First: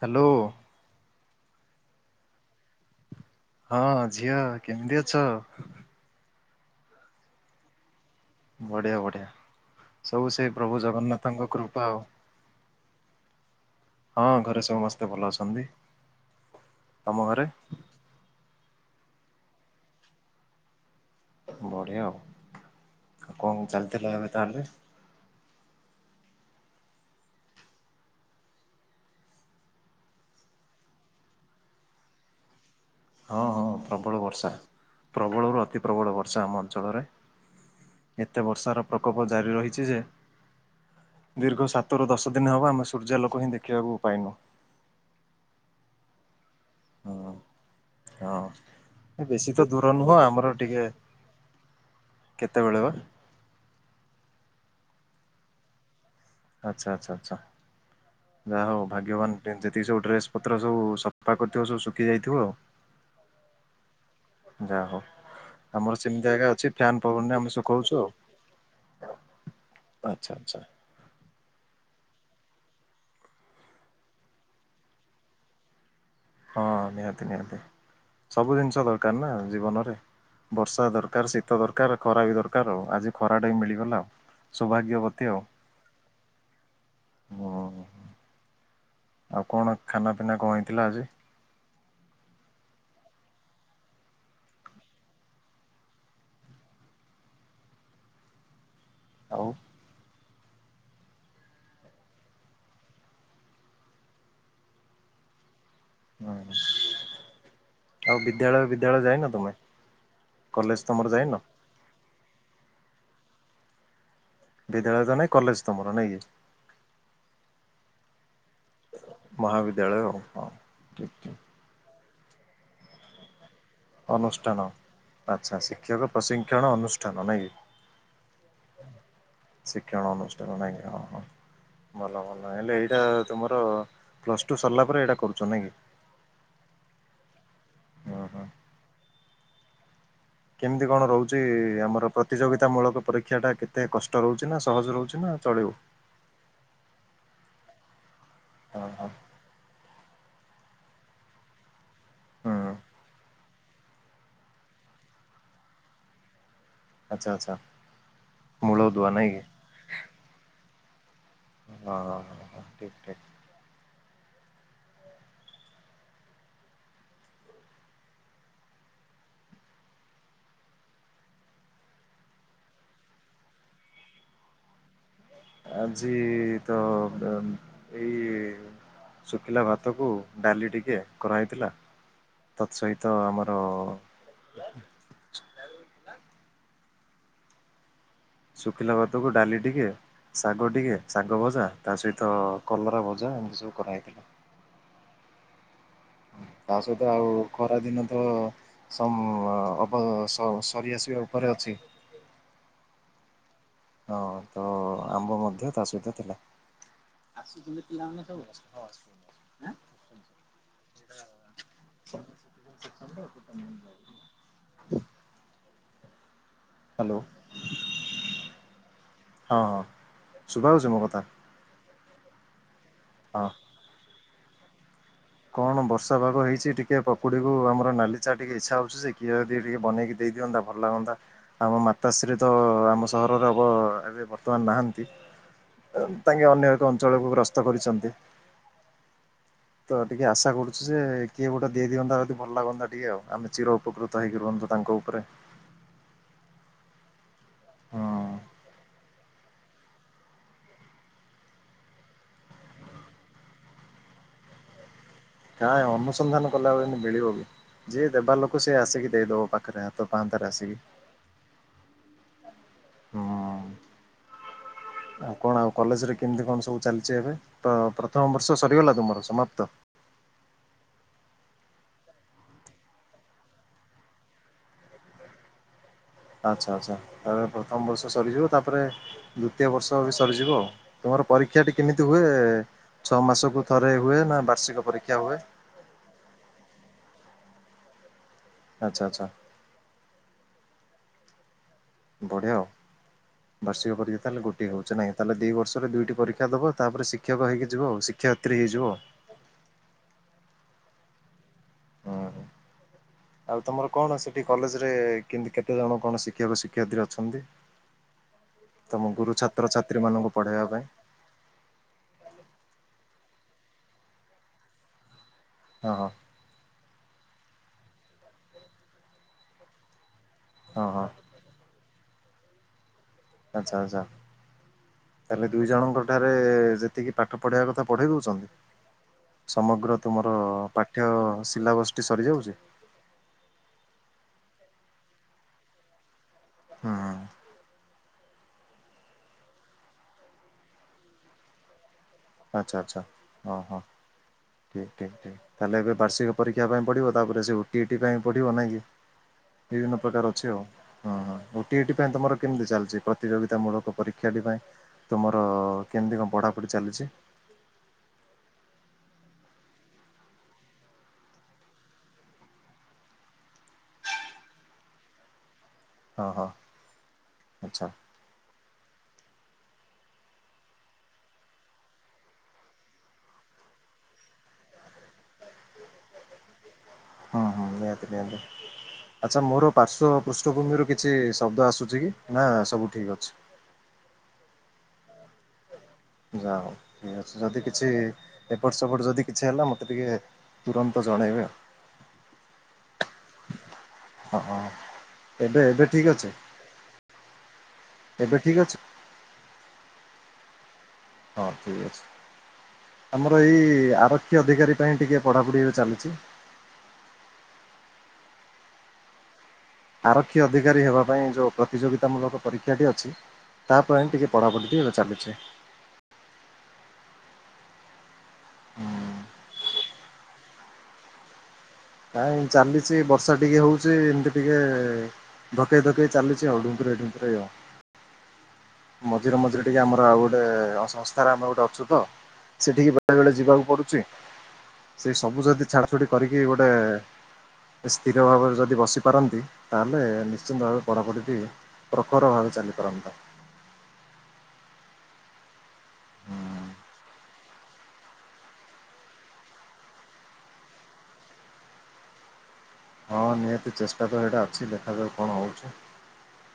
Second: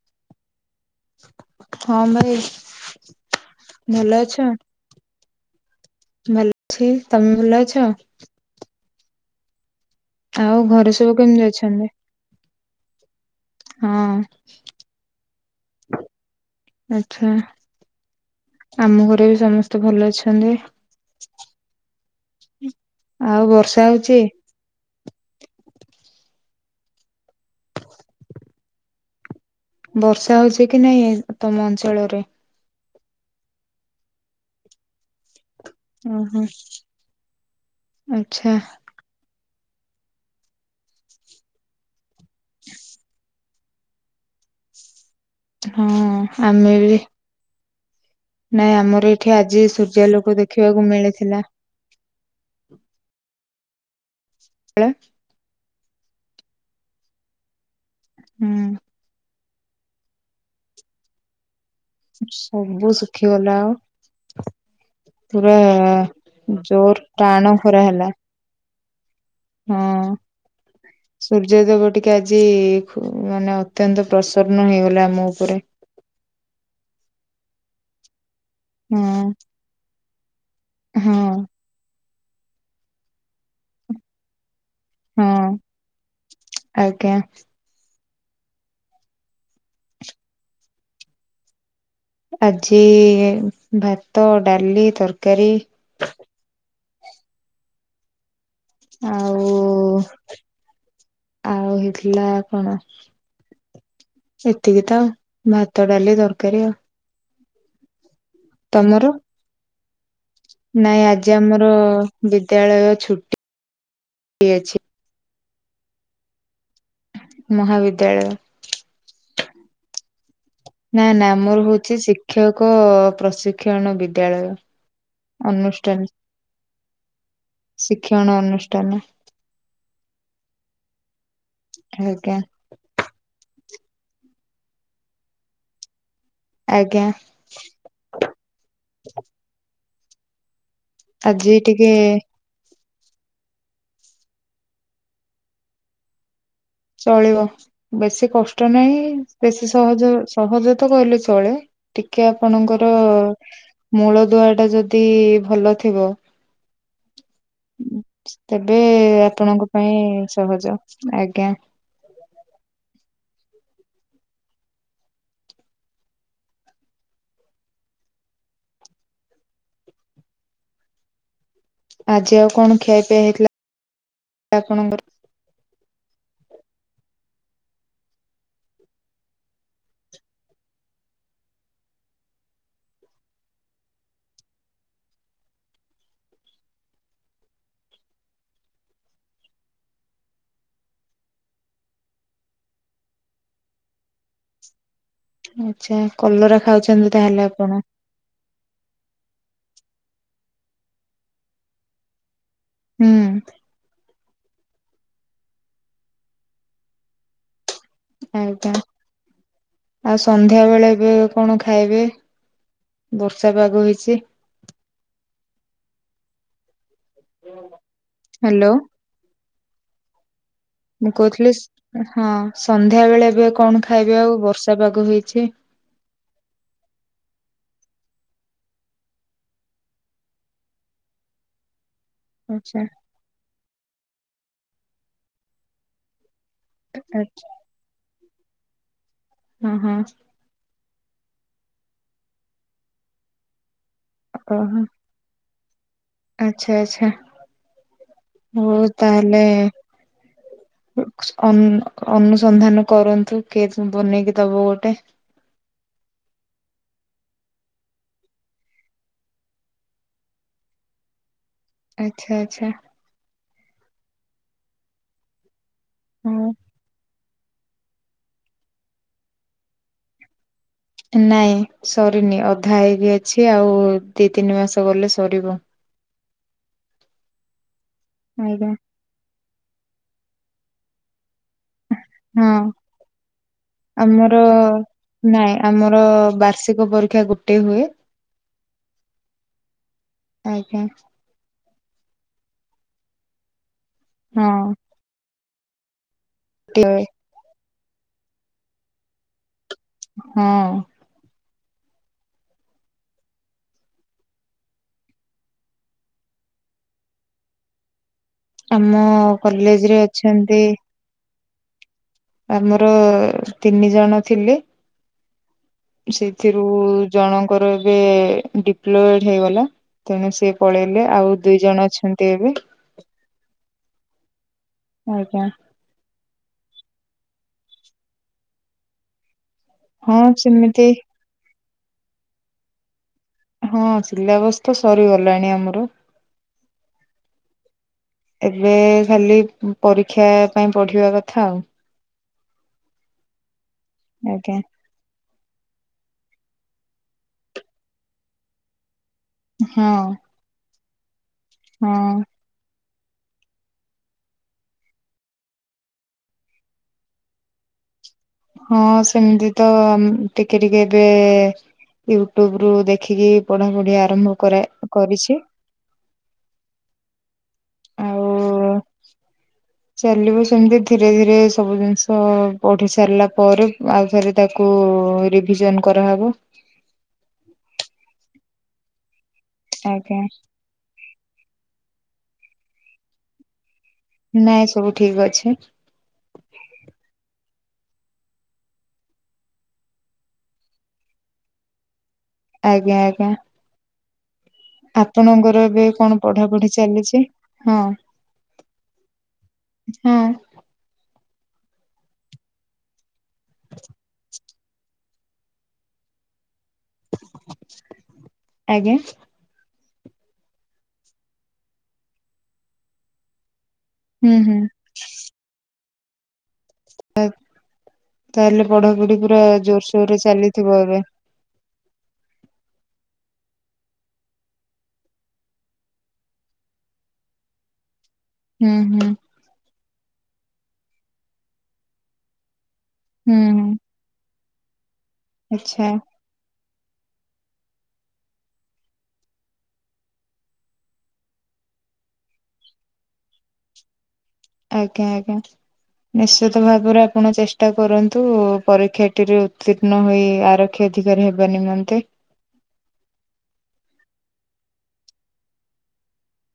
Hello. ହଁ ଭାଇ। ହଁ ଭଲ ଅଛ? ଝିଅ କେମିତି ଅଛ? ଭଲ ଅଛି। ତୋମେ ଭଲ ଅଛ? ବଢିଆ ବଢିଆ ସବୁ ସେଇ ଆଉ ପ୍ରଭୁ ଘରେ ସବୁ କେମିତି ଜଗନ୍ନାଥଙ୍କ କୃପା ଅଛନ୍ତି? ଆଉ। ହଁ ଘରେ ସମସ୍ତେ ଭଲ ଅଛନ୍ତି। ଆମ ଆଚ୍ଛା ଘରେ। ଆମ ଘରେ ବି ସମସ୍ତେ ଭଲ ଅଛନ୍ତି। ବଢିଆ ଆଉ, ଆଉ କଣ ବର୍ଷା ଚାଲିଥିଲା ହଉଚି? ଏବେ ତାହେଲେ? ବର୍ଷା ହଉଛି କି ନାଇଁ ତୋମ ଅଞ୍ଚଳରେ? ହଁ ହଁ ପ୍ରବଳ ବର୍ଷା ପ୍ରବଳରୁ ଅତି ପ୍ରବଳ ଓହୋ ବର୍ଷା ଆମ ଅଞ୍ଚଳରେ। ଏତେ ଆଚ୍ଛା ବର୍ଷାର ପ୍ରକୋପ ଜାରି ରହିଛି ଯେ ଦୀର୍ଘ ସାତରୁ ଦଶ ଦିନ ହବ ଆମେ ସୂର୍ଯ୍ୟାଲୋକ ହିଁ ଦେଖିବାକୁ ପାଇନୁ। ହଁ ଆମେ ବି। ହୁଁ ହଁ ନାଇଁ ଆମର ଏ ଏଠି ବେଶୀ ଆଜି ତ ଦୂର ନୁହଁ ସୂର୍ଯ୍ୟାଲୋକ ଆମର ଦେଖିବାକୁ ଟିକେ ମିଳିଥିଲା। କେତେବେଳେ ବା? ଳେ ଆଚ୍ଛା, ଆଚ୍ଛା, ଆଚ୍ଛା, ହୁଁ ଯା ହୋଉ ଭାଗ୍ୟବାନ ଟେ ଯେତିକି ସବୁ ଡ୍ରେସ୍ ପତ୍ର ସବୁ ସଫା କରିଥିବ ସବୁ ଶୁ ସବୁ ଶୁଖିଗଲା। ଯା ହଉ ପୁରା ଆମର ସେମତି ଏକା ଅଛି ଜୋର ଫ୍ୟାନ୍ ପବନ ରେ ଟାଣ ଆମେ ଖରା ଶୁଖଉଛୁ ହେଲା ଆଉ। ହଁ। ଆଚ୍ଛା ଆଚ୍ଛା। ସୂର୍ଯ୍ୟଦେବ ଟିକେ ଆଜି ଖୁ-ମାନେ ଅତ୍ୟନ୍ତ ପ୍ରସନ୍ନ ହେଇଗଲା ଆମ ଉପରେ। ହଁ ନିହାତି ନିହାତି ସବୁ ଜିନିଷ ଦରକାର ନା ହଁ ଜୀବନରେ। ବର୍ଷା ହଁ ଦରକାର, ଶୀତ ଦରକାର, ଖରା ବି ଦରକାର, ଆଉ ଆଜି ଖରା ଟା ବି ମିଳିଗଲା ଆଉ। ସୌଭାଗ୍ୟବତୀ ଆଉ। ହଁ ଆଜ୍ଞା। ହୁଁ ଆଉ କଣ ଖାନା ପିନା କଣ ହେଇଥିଲା ଆଜି? ଆଜି ଭାତ, ଡାଲି, ତରକାରୀ। ଆ ଆଉ ଓ ଆଉ ହେଇଥିଲା କଣ? ଏତିକି ଆଉ ଭାତ, ଡାଲି, ହୁଁ। ତରକାରୀ ଆଉ। ଆଉ ବିଦ୍ୟାଳୟ ବିଦ୍ୟାଳୟ ତମର? ଯାଇନ ତୋମେ? ନାଇଁ ଆଜି ଆମର ବିଦ୍ୟାଳୟ ଛୁଟି ଏ। ବିଦ୍ୟାଳୟ ତ ନାଇଁ କଲେଜ୍ ତୋମର ନାଇକି? ମହାବିିଦ୍ୟାଳୟ। ମହାବିଦ୍ୟାଳୟ ହଉ ହଁ। ନା ଠିକ୍ ନା ଠିକ୍ ମୁଁ ହଉଚି ଶିକ୍ଷକ ପ୍ରଶିକ୍ଷଣ ବିଦ୍ୟାଳୟ। ଅନୁଷ୍ଠାନ ଆଚ୍ଛା ଅନୁଷ୍ଠାନ ଶିକ୍ଷକ ପ୍ରଶିଂକ୍ଷଣ ଅନୁଷ୍ଠାନ ନାଇଁ କି। ଶିକ୍ଷଣ ଅନୁଷ୍ଠାନ। ଶିକ୍ଷଣ ଅନୁଷ୍ଠାନ ନାଇଁ କି ହଁ ହଁ। ଭଲ ଆଜ୍ଞା ଭଲ ହେଲେ ଏଇଟା ତୁମର ପ୍ଲସ୍ ଟୁ ସରିଲା ପରେ ଏଇଟା କରୁଚ ନାଇଁ କି? ଆଜ୍ଞା। ଓ ହୋ। କେମତି କଣ ରହୁଚି ଆଜି ଟିକେ ଆମର ପ୍ର ତିଯୋଗିତାମୂଳକ ପରୀକ୍ଷାଟା କେତେ କଷ୍ଟ ରହୁଚି ନା ସହଜ ରହୁଚି ନା ଚଳିବ? ଚଳିବ ବେଶୀ କଷ୍ଟ ହଁ ନାହିଁ। ହଁ ବେଶୀ ସହଜ ସହଜ ତ କହିଲେ ଚଳେ। ଟିକେ ହୁଁ ଆପଣଙ୍କର ମୂଳଦୁଆଟା ଯଦି ଭଲ ଥିବ ଆଚ୍ଛା ଆଚ୍ଛା ଉଁ ତେବେ ମୂଳଦୁଆ ନାଇଁ କି ଆପଣଙ୍କ ପାଇଁ ସହଜ। ଆଜ୍ଞା। ହଁ ହଁ ହଁ ହଁ ଠିକ୍ ଠିକ୍। ଆଜି ଆଉ କଣ ଖିଆ ପିଆ ହେଇଥିଲା ଆପଣଙ୍କର? ଆଜି ତ ଆ ଏଇ ଶୁଖିଲା ଭାତକୁ ଡାଲି ଟିକେ କରାହେଇଥିଲା। ତତ୍ ସହିତ ଆମର ଶୁଖିଲା ଭାତକୁ ଡାଲି ଟିକେ ଶାଗ ଟିକେ ଶାଗ ଭଜା, ତା ସହିତ କଲରା ଭଜା, ଏମିତି ସବୁ କରାହେଇଥିଲା। ଆଚ୍ଛା କଲରା ତା ସହିତ ଖାଉଛନ୍ତି ଆଉ ତାହେଲେ ଖରା ଆପଣ? ଦିନ ତ ସମ୍ ଅପ ସ-ସରିଆସିବା ଉପରେ ଅଛି। ହୁଁ। ହଁ ତ ଆମ୍ବ ମଧ୍ୟ ତା ସହିତ ଥିଲା। ଆସୁଥିଲେ ପିଲାମାନେ ସବୁ। ଆଜ୍ଞା। [unintelligible] ଆଉ ସନ୍ଧ୍ୟାବେଳେ ଏବେ କଣ ଖାଇବେ? ବର୍ଷା ପାଗ ହେଇଚି। Hello hello. ହଁ ହଁ ଶୁଭା ହଉଚି ମୋ କଥା? ପ୍ଲିସ୍ ଅଁ ହଁ ସନ୍ଧ୍ୟାବେଳେ ହଁ ଏବେ କଣ ଖାଇବେ ଆଉ ବର୍ଷା ପାଗ ହେଇଛି? କଣ ବର୍ଷା ପାଗ ହେଇଛି ଟିକେ ପକୁଡ଼ିକୁ ଆମର ନାଲି ଚାହା ଟିକେ ଇଚ୍ଛା ହଉଛି ଯେ କିଏ ଟିକେ [unintelligible] ବନେଇକି ଦେଇ ଦିଅନ୍ତା ଭଲ ଲାଗନ୍ତା। ଆମ ମାତାଶ୍ରୀ ତ ଆଚ୍ଛା ଆମ ସହରରେ ହବ ଏବେ ବର୍ତ୍ତମାନ ନାହାନ୍ତି। ଅଃ ତାଙ୍କେ ଅନ୍ୟ ଅଞ୍ଚଳକୁ ଆଚ୍ଛା ଗ୍ରସ୍ତ କରିଛନ୍ତି। ହଁ ତ ଟିକେ ଆଶା କରୁଛି ଯେ କିଏ ଗୋଟେ ଦେଇଦିଅନ୍ତା ଯଦି ଭଲ ଲାଗନ୍ତା ଟିକେ ଆଉ। ଆମେ ଚିରୋ ଉପକୃତ ହେଇକି ରୁହନ୍ତୁ ଓହୋ ତାଙ୍କ ଉପରେ। ଆଚ୍ଛା ଆଚ୍ଛା ହଁ ହଉ ତାହେଲେ। ଉ କ୍ସୁ ଅନ୍-ଅନୁସନ୍ଧାନ କରନ୍ତୁ କିଏ ବନେଇକି ଦବ ଗୋଟେ। କାଇଁ ଅନୁସନ୍ଧାନ କଲାବେଳେ [unintelligible] ମିଳିବ ବି। ଯିଏ ଦେବା ଲୋକ ସିଏ ଆସିକି ଦେଇଦବ ପାଖେରେ ହାତ ପାହାନ୍ତାରେ ଆସିକି। ଆଚ୍ଛା ଆଚ୍ଛା। ହୁଁ। ଆଉ କଣ ଆଉ କଲେଜରେ କେମତି ହଉ କଣ ସବୁ ଚାଲିଛି ଏବେ? ତ ପ୍ରଥମ ବର୍ଷ ସରିଗଲା ତୁମର ସମାପ୍ତ? ନାଇଁ ସରିନି ଅଧା ହେଇକି ଅଛି। ଆଉ ଦି ତିନି ମାସ ଗଲେ ସରିବ। ଆଚ୍ଛା ଆଚ୍ଛା ତା ପରେ ପ୍ରଥମ ବର୍ଷ ସରିଯିବ। ତା ଆଜ୍ଞା ପରେ ଦ୍ବୁତୀୟ ବର୍ଷ ବି ସରିଯିବ ଆଉ। ତୁମର ପରୀକ୍ଷାଟି କେମିତି ହୁଏ? ହଁ ଛଅ ମାସକୁ ଥରେ ହୁଏ ଆମର ନା ବାର୍ଷିକ ପରୀକ୍ଷା ହୁଏ? ନାଇଁ ଆମର ବାର୍ଷିକ ପରୀକ୍ଷା ଗୋଟେ ହୁଏ। ଆଚ୍ଛା ଆଚ୍ଛା। ଆଜ୍ଞା। ବଢିଆ ଆଉ। ବାର୍ଷିକ ପରୀକ୍ଷା ତାହେଲେ ହଁ ଗୋଟିଏ ହଉଛି ନାହିଁ କି। ତାହେଲେ ଦି ବର୍ଷରେ ଦୁଇଟି ପରୀ କ୍ଷା ଦବ। ତା ଗୋଟିଏ ପରେ ଶିକ୍ଷକ ହେଇକି ଯିବ ଆଉ। ଶିକ୍ଷୟିତ୍ରୀ ହେଇଯିବ ଆଉ। ହଁ। ହୁଁ। ଆଉ ତମର କଣ ସେଠି କଲେଜରେ କେନ୍ତି କେତେ ଜଣ କଣ ଶିକ୍ଷକ ଶିକ୍ଷୟତ୍ରୀ ଅଛନ୍ତି? ଆମ ତମ ଗୁରୁ କଲେଜରେ ଛାତ୍ରଛାତ୍ରୀ ମାନଙ୍କୁ ଅଛନ୍ତି ପଢେଇବା ପାଇଁ ଆମର ତିନି ଜଣ ଥିଲେ। ହଁ। ସେଥିରୁ ଜଣଙ୍କର ଏବେ ଡିପ୍ଲୋଏଡ ହେଇଗଲା। ତେଣୁ ସେ ସେ ହଁ ପଳେଇଲେ ହଁ ଆଉ ଦୁଇ ଜଣ ଅଛନ୍ତି ଏବେ। ଆଚ୍ଛା ଆଚ୍ଛା। ଆଜ୍ଞା ତାହେଲେ ଦୁଇ ଜଣଙ୍କର ସେଠାରେ ଯେତିକି ପାଠ ପଢେଇବା କଥା ପଢେଇ ଦଉଛନ୍ତି? ସମଗ୍ର ହଁ ତୁମର ସେମିତି ପାଠ୍ୟ ସିଲାବସ ଟି ସରିଯାଉଚି? ହଁ ସିଲାବସ ତ ସରିଗଲାଣି ଆମର। ହଁ। ଏବେ ଖାଲି ପରୀକ୍ଷା ପାଇଁ ପଢିବା କଥା ଆଉ। ଆଚ୍ଛା ଆଚ୍ଛା। ହଁ ହଁ। [unintelligible] ଠିକ୍ ଠିକ୍ ଠିକ୍। ତାହେଲେ ଏବେ ବାର୍ଷିକ ପରୀକ୍ଷା ପାଇଁ ପଢିବ, ତାପରେ ସେ ଓଟିଇଟି ପାଇଁ ପଢ଼ିବ ନାହିଁ କି। ବିଭିନ୍ନ ହଁ। ପ୍ରକାର ଅଛି ଆଉ। ହଁ ହଁ ଓଟିଇଟି ପାଇଁ ହଁ ତମର କେମିତି ଚାଲିଛି ପ୍ରତିଯୋଗିତା ମୂଳକ ପରୀକ୍ଷାଟି ପାଇଁ ତୁମର କେମିତି କଣ ପଢ଼ାପଢ଼ି ଚାଲିଛି? ହଁ ସେମିତି ତ ଟିକେ ଟିକେ ଏବେ ୟୁଟ୍ୟୁବ ରୁ ଦେଖିକି ପଢାପଢି ଆରମ୍ଭ କରା କରିଛି। ହଁ ହଁ ଆଚ୍ଛା। ଆଉ ଚାଲିବ ସେମିତି ଧୀରେ ଧୀରେ ସବୁ ଜିନିଷ ପଢି ସାରିଲା ପରେ ଆଉଥରେ ତାକୁ ରିଭିଜନ କରାହେବ। ହଁ ହଁ ନିହାତି ନିହାତି। ଆଚ୍ଛା ମୋର ପାର୍ଶ୍ଵ ଆଜ୍ଞା ପୃଷ୍ଠଭୂମି ର କି କିଛି ଶବ୍ଦ ଆସୁଛି କି? ନା ସବୁ ଠିକ ଅଛି? ନାଇଁ, ସବୁ ଠିକ୍ ଅଛି। ଯା ହଉ, ଯଦି କିଛି ଏପଟ ସେପଟ ଯଦି କିଛି ହେଲା ମୋତେ ଟିକେ ତୁରନ୍ତ ଜଣେଇବେ ଆଉ। ଆଜ୍ଞା ଆଜ୍ଞା। ହଁ ହଁ। ଆପଣଙ୍କର ଏବେ ଏବେ ଠିକ୍ କଣ ଅଛି, ପଢାପଢି ଚାଲିଛି? ହଁ ଏବେ ଠିକ୍ ଅଛି। [inaudible] ହଁ। ହଁ ଠିକ୍ ଅଛି। ଆମର ଏଇ ଆର ଅଧିକାରୀ ପାଇଁ ଟିକେ ପଢ଼ାପଢ଼ି ଏବେ ଚାଲିଛି। ଆଜ୍ଞା। ଆରକ୍ଷୀ ଅଧିକାରୀ ହେବା ପାଇଁ ଯୋଉ ପ୍ରତିଯୋଗିତାମୂଳକ ପରୀକ୍ଷାଟି ଅଛି ତା ପାଇଁ ଟିକେ ହୁଁ ହୁଁ ପଢ଼ାପଢ଼ି ଟି ଏବେ ଚାଲିଚି। [unintelligible] ତାହେଲେ ହୁଁ। ପଢାପଢି ପୁରା ଜୋରସୋର ରେ ଚାଲିଥିବ ଏବେ? ନାଇଁ ଚାଲିଚି ବର୍ଷା ଟିକେ ହଉଚି ଏମତି ଟିକେ ଧକେଇ ଧକେଇ ଚାଲିଚି ଆଉ ଡୁମ୍ପୁରେଇ ଡୁମ୍ପୁରେଇବା। ହୁଁ ହୁଁ ମଝିରେ ମଝିରେ ଟିକେ ଆମର ଆଉ ଗୋଟେ ସଂସ୍ଥାରେ ଆମେ ଗୋଟେ ଅଛୁ ତ, ସେଠିକି ବେଳେ ବେଳେ ହୁଁ ଯିବାକୁ ହୁଁ ପଡୁଚି। ସେଇ ସବୁ ଯଦି ଆଚ୍ଛା ଛାଡ ଛୁଡି କରିକି ଗୋଟେ ସ୍ଥିର ଭାବରେ ଯଦି ବସିପାରନ୍ତି ତାହେଲେ, ନିଶ୍ଚିନ୍ତ ଭାବେ ପଢ଼ାପଢ଼ି ଟି ପ୍ରଖର ଭାବେ ଚାଲିପାରନ୍ତା। ଆଜ୍ଞା ଆଜ୍ଞା। ନିଶ୍ଚିତ ଭାବରେ ଆପଣ ଚେଷ୍ଟା କରନ୍ତୁ। ପରୀକ୍ଷାଟିରେ ଉତୀ ର୍ଣ ହୋଇ ଆରକ୍ଷୀ ଅଧିକାରୀ ହେବା ନିମନ୍ତେ। ହଁ ନିହାତି ଚେଷ୍ଟା ତ ହେଇଟା ଅଛି ଦେଖା ଯାଉ କଣ ହଉଚି।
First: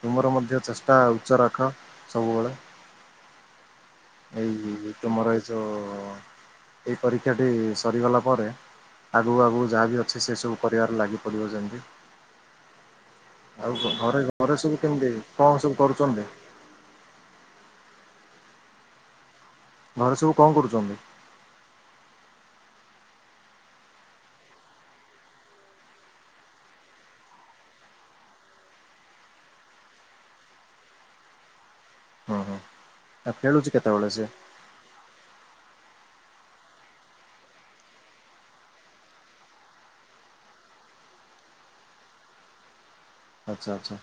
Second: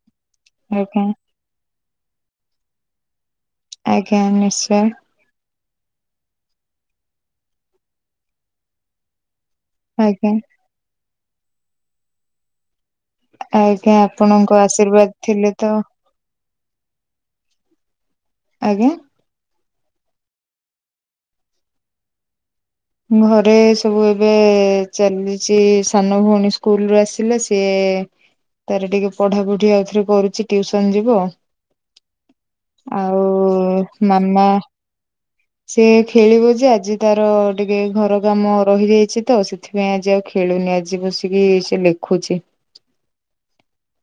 ତୁମର ମଧ୍ୟ ଚେଷ୍ଟା ଆଜ୍ଞା ଉଚ୍ଚ ରଖ ସବୁବେଳେ। ଆଜ୍ଞା ନିଶ୍ଚୟ ଏଇ ତମର ଯୋଉ ଏଇ ପରୀକ୍ଷାଟି ସରିଗଲା ପରେ ଆଗୁକୁ ଆଗୁକୁ ଯାହା ବି ଅଛି ଆଜ୍ଞା ସେ ସବୁ କରିବାରେ ଲାଗି ପଡ଼ିବ ଯେମିତି। ଆଜ୍ଞା ଆଉ ଘରେ ଆପଣଙ୍କ ଘରେ ସବୁ ଆଶୀର୍ବାଦ କେମିତି, ଥିଲେ କଣ ତ ସବୁ କରୁଛନ୍ତି? ଆଜ୍ଞା। ଘରେ ସବୁ କଣ କରୁଛନ୍ତି? ଘରେ ସବୁ ଏବେ ଚାଲିଛି, ସାନ ଭଉଣୀ ସ୍କୁଲ ରୁ ଆସିଲେ ସେ ତାର ଟିକେ ପଢାପଢି ଆଉଥରେ କରୁଛି, ଟିୟୁସନ୍ ଯିବ। ହୁଁ ହୁଁ ଖେଳୁଛି କେତେବେଳେ ଆଉ ସେ ମାମା ସେ ଖେଳିବ ଯେ ଆଜି ତାର ଟିକେ ଘର କାମ ରହିଯାଇଛି ତ, ସେଥିପାଇଁ ଆଜି ଆଉ ଖେଳୁନି ଆଜି ବସିକି ସେ ଲେଖୁଛି। ଆଚ୍ଛା ଆଚ୍ଛା।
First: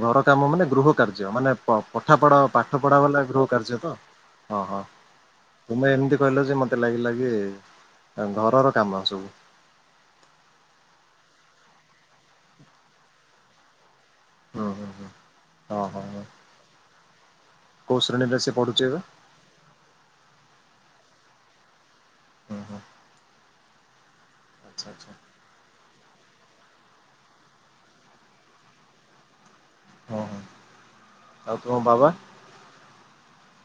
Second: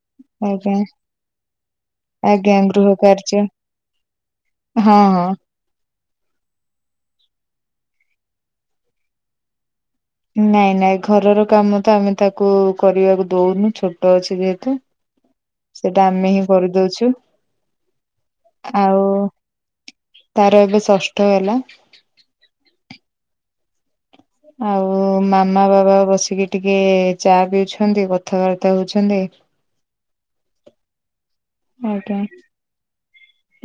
ଘର କାମ ମାନେ ଆଜ୍ଞା ଗୃହ କାର୍ଯ୍ୟ ମାନେ ପଠା ପଢା ଆଜ୍ଞା ପାଠ ଗୃହ ପଢା ମାନେ ଗୃହ କାର୍ଯ୍ୟ ତ? ହଁ ହଁ। ତୁମେ ଏମିତି କହିଲ ଯେ, ମୋତେ ଲାଗିଲା କି ଘରର କାମ ସବୁ। ନାଇଁ ନାଇଁ, ଘରର କାମ ତ ଆମେ ତାକୁ କରିବାକୁ ଦଉନୁ ଛୋଟ ଅଛି। ହୁଁ ଯେହେତୁ, ହୁଁ ହୁଁ ହଁ ହଁ ସେଇଟା ହଁ ଆମେ ହିଁ କରିଦଉଛୁ। କୋଉ ଶ୍ରେଣୀରେ ସେ ପଢୁଛି ଏବେ? ଆଉ ତାର ଏବେ ଷଷ୍ଠ ହେଲା। ହଁ ହଁ। ଆଉ ଆଚ୍ଛା ମାମା ବାବା ବସିକି ଟିକେ ଚା ପିଉଛନ୍ତି, କଥାବାର୍ତ୍ତା ହଉଛନ୍ତି। ହଁ ହଁ ଆଉ ତୁମ ବାବା [unintelligible]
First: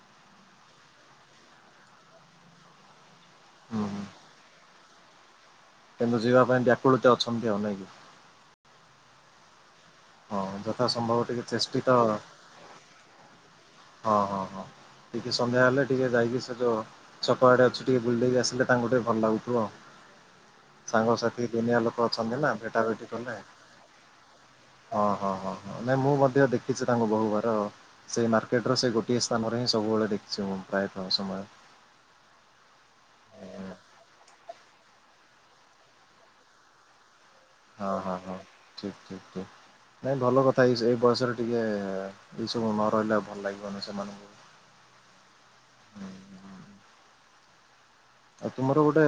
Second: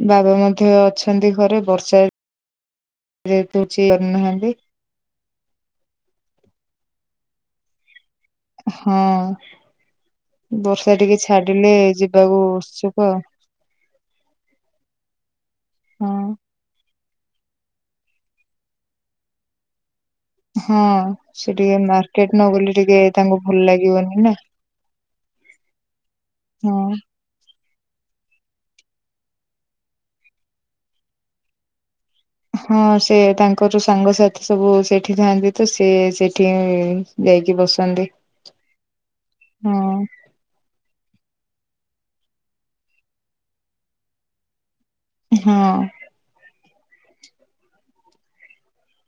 ବାବା ମଧ୍ୟ ଅଛନ୍ତି ଘରେ, ବର୍ଷା ହୁଁ ହୁଁ [unintelligible] କିନ୍ତୁ ଯିବା ପାଇଁ ବ୍ୟାକୁଳତେ ଅଛନ୍ତି, ନାଇକ କି? ହଁ, ହଁ ଯଥା ବର୍ଷା ଟିକେ ସମ୍ଭବ ଛାଡିଲେ ଚେଷ୍ଟିତ ଯିବାକୁ ଉସୁକ। ହଁ, ହଁ, ହଁ ଟିକେ ସନ୍ଧ୍ୟା ହେଲେ ଟିକେ ହଁ ଯାଇକି ସେ ଯୁ ଛକଆଡେ ଅଛି ଟିକେ ବୁଲଡେଇି ଆସିଲେ ତାଙ୍କୁ ଟିକେ ଭଲ ଲାଗୁଥିବ। ହଁ ସାଙ୍ଗସାଥି ସେ ଟିକେ ଦୁନିଆ ଲୋକ ମାର୍କେଟ ଅଛନ୍ତି ନ ନା ଗଲେ ଭେଟା ଟିକେ ଭେଟି ତାଙ୍କୁ କଲେ। ଭଲ ଲାଗିବନି ନା ହଁ, ହଁ, ହଁ ନାଇଁ ମୁଁ ମଧ୍ୟ ହଁ ଦେଖିଛି ତାଙ୍କୁ ବହୁ ବାର ସେଇ ମାର୍କେଟ ର ସେ ଗୋଟିଏ ସ୍ଥାନରେ ହିଁ ସବୁବେଳେ ଦେଖିଛି ମୁଁ ପ୍ରାୟତଃ ସମୟ ହଁ, ସେ ତାଙ୍କର ସାଙ୍ଗସାଥି ସବୁ ସେଠି ଥାଆନ୍ତି ତ ସେ ସେଠି ଯାଇକିବ ହଁ ହଁ ହଁ, ଠିକ ଠିକ ହଁ ଠିକ ନାଇଁ ଭଲ କଥା। ଏଇ ବୟସରେ ଟିକେ ଏଇସବୁ ନ ରହିଲେ ଆଉ ଭଲ ଲାଗିବନି ସେମାନଙ୍କୁ। ହଁ। ଆଉ ତୁମର ଗୋଟେ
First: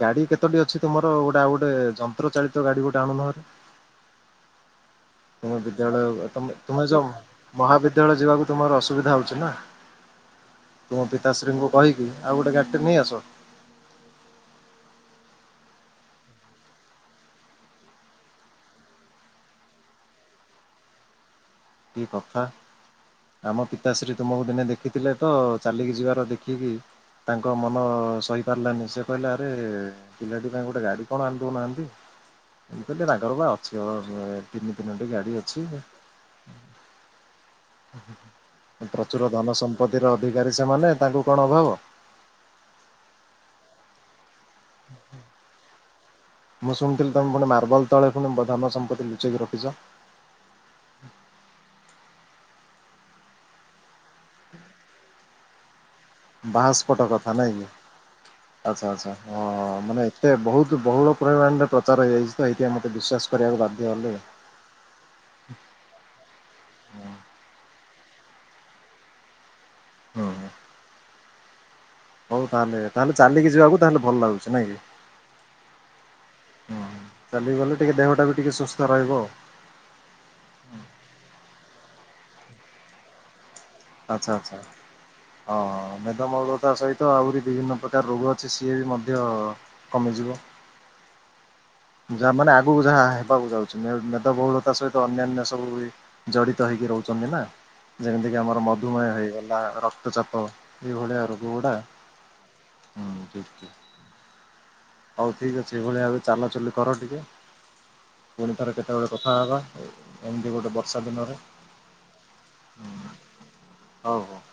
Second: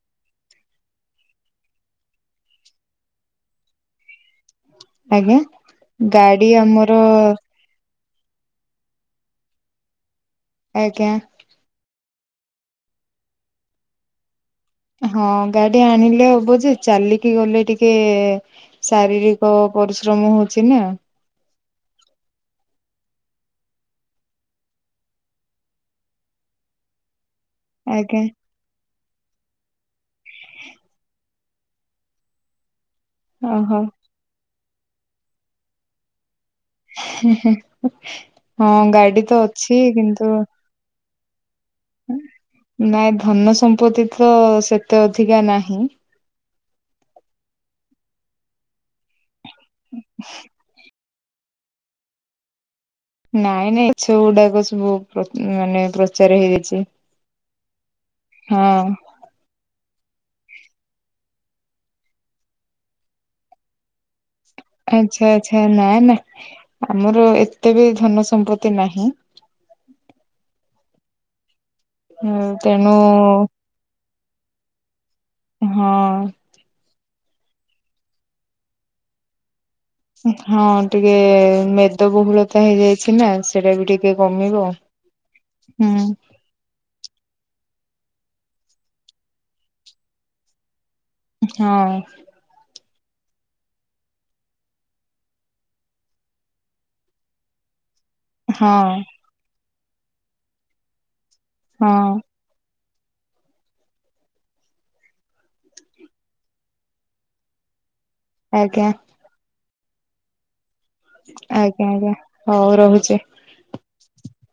ଗାଡି କେତୋଟି ଅଛି ତୁମର ଗୋଟେ ଆଉ ଗୋଟେ ଯନ୍ତ୍ର ଚାାଳିତ ଗାଡି ଗୋଟେ ଆଣୁନ ହେରି। ଆଜ୍ଞା ତୁମେ ବିଦ୍ୟାଳୟ, ଗାଡି ତମେ ତୁମେ ଆମର ଯଉ ମହାବିଦ୍ୟାଳୟ ଯିବାକୁ ତୁମର ଅସୁବିଧା ହଉଛି ନା, ତୁମ ଆଜ୍ଞା ପିତାଶ୍ରୀଙ୍କୁ କହିି ଆଉ ଗୋଟେ ଗାଡ଼ିଟେ ନେଇ ଆସ। ହଁ ଗାଡି ଆଣିଲେ ହବ ଯେ, ଚାଲିକି ଗଲେ ଟିକେ ଶାରୀରିକ ପରିଶ୍ରମ ହଉଛି ନା। କି କଥା ଆମ ପିତାଶ୍ରୀ ତୁମକୁ ଦିନେ ଦେଖିଥିଲେ ତ, ଚାଲିକି ଯିବାର ଦେଖିକି ତାଙ୍କ ମନ ଆଜ୍ଞା ସହି ପାରିଲାନି ସେ କହିଲା ଆରେ ପିଲାଟି ପାଇଁ ଗୋଟେ ଗାଡି କଣ ଆଣ ଦଉନାହାନ୍ତି ମୁଁ କହିଲି ରାଗ ରୁଗା ଓହୋ ଅଛି ବୋଧେ ତିନି ତିନଟି ଗାଡି ଅଛି। ହଁ ଗାଡି ପ୍ରଚୁର ତ ଧନ ଅଛି ସମ୍ପତ୍ତି ର କିନ୍ତୁ ଅଧିକାରୀ ସେମାନେ। ତାଙ୍କୁ କଣ ଅଭାବ। ନାଇଁ ଧନ ସମ୍ପତ୍ତି ତ ସେତେ ଅଧିକା ନାହିଁ। ମୁଁ ଶୁଣିଥିଲି ତମେ ପୁଣି ମାର୍ବଲ ତଳେ ପୁଣି ଧନ ସମ୍ପତ୍ତି ଲୁଚେଇି ରଖିଛ। ହୂ। ନାଇଁ, ନାଇଁ ଛ ଗୁଡାକ ସବୁ ପ୍ର ମାନେ ପ୍ର ବାସ୍ପଟ କଥା ନାଇଁ କି? ହଁ। ଆଛା ଆଚ୍ଛା ହଁ। ହଁ ମାନେ ଏତେ ବହୁତ ବହୁଳ ପରିମାଣରେ ପ୍ରଚାର ହେଇଯାଇଛି ତ ଏଇଥିପାଇଁ ମୋତେ ବିଶ୍ୱାସ କରିବାକୁ ବାଧ୍ୟ ହେଲି। ଆଛା, ଆଚ୍ଛା ନା ନା ଆମର ଏତେ ବି ଧନ ସମ୍ପତ୍ତି ନାହିଁ। ହୁଁ। ହଉ ତାହାଲେ ତେଣୁ ତାହେଲେ ଚାଲିକି ଯିବାକୁ ତାହେଲେ ଭଲ ଲାଗୁଛି ନାଇଁ କି? ହଁ। ହଁ, ଚାଲିଗଲେ ଟିକେ ଦେହଟା ବି ଟିକେ ସୁସ୍ଥ ରହିବ ଆଉ। ହଁ, ଟିକେ ମେଦବହୁଳତା ହେଇଯାଇଛି ନା ସେଟା ବି ଟିକେ ଆଛା, ଆଚ୍ଛା କମିବ। ହଁ ହୁଁ ମେଦମହୁଳତା ସହିତ ତ ଆହୁରି ବିଭିନ୍ନ ପ୍ରକାର ରୋଗ ଅଛି ସିଏ ବି ମଧ୍ୟ କମିଯିବ ହଁ। ଯାହା ମାନେ ଆଗକୁ ଯାହା ହେବାକୁ ଯାଉଛି ମେଦବହୁଳତା ସହିତ ଅନ୍ୟାନ୍ୟ ସବୁ ଜଡିତ ହେଇକି ରହୁଛନ୍ତି ନା ଯେମିତିକିି ଆମର ହଁ ମଧୁମେହ ହେଇଗଲା ରକ୍ତ ଚାପ ଏଭଳିଆ ରୋଗ ଗୁଡା ହଁ ହୁଁ, ହଉ ଠିକ ଅଛି। ଏଇ ଭଳି ଭାବରେ ଚାଲଚୁଲି କର ଟିକେ। ପୁଣି ଥରେ ଆଜ୍ଞା କେତେବେଳେ କଥା ହେବା ଏମିତି ଗୋଟେ ବ ଷା ଦିନରେ ଆଜ୍ଞା ଆଜ୍ଞା ହଉ ରହୁଛି। ହଉ ହଉ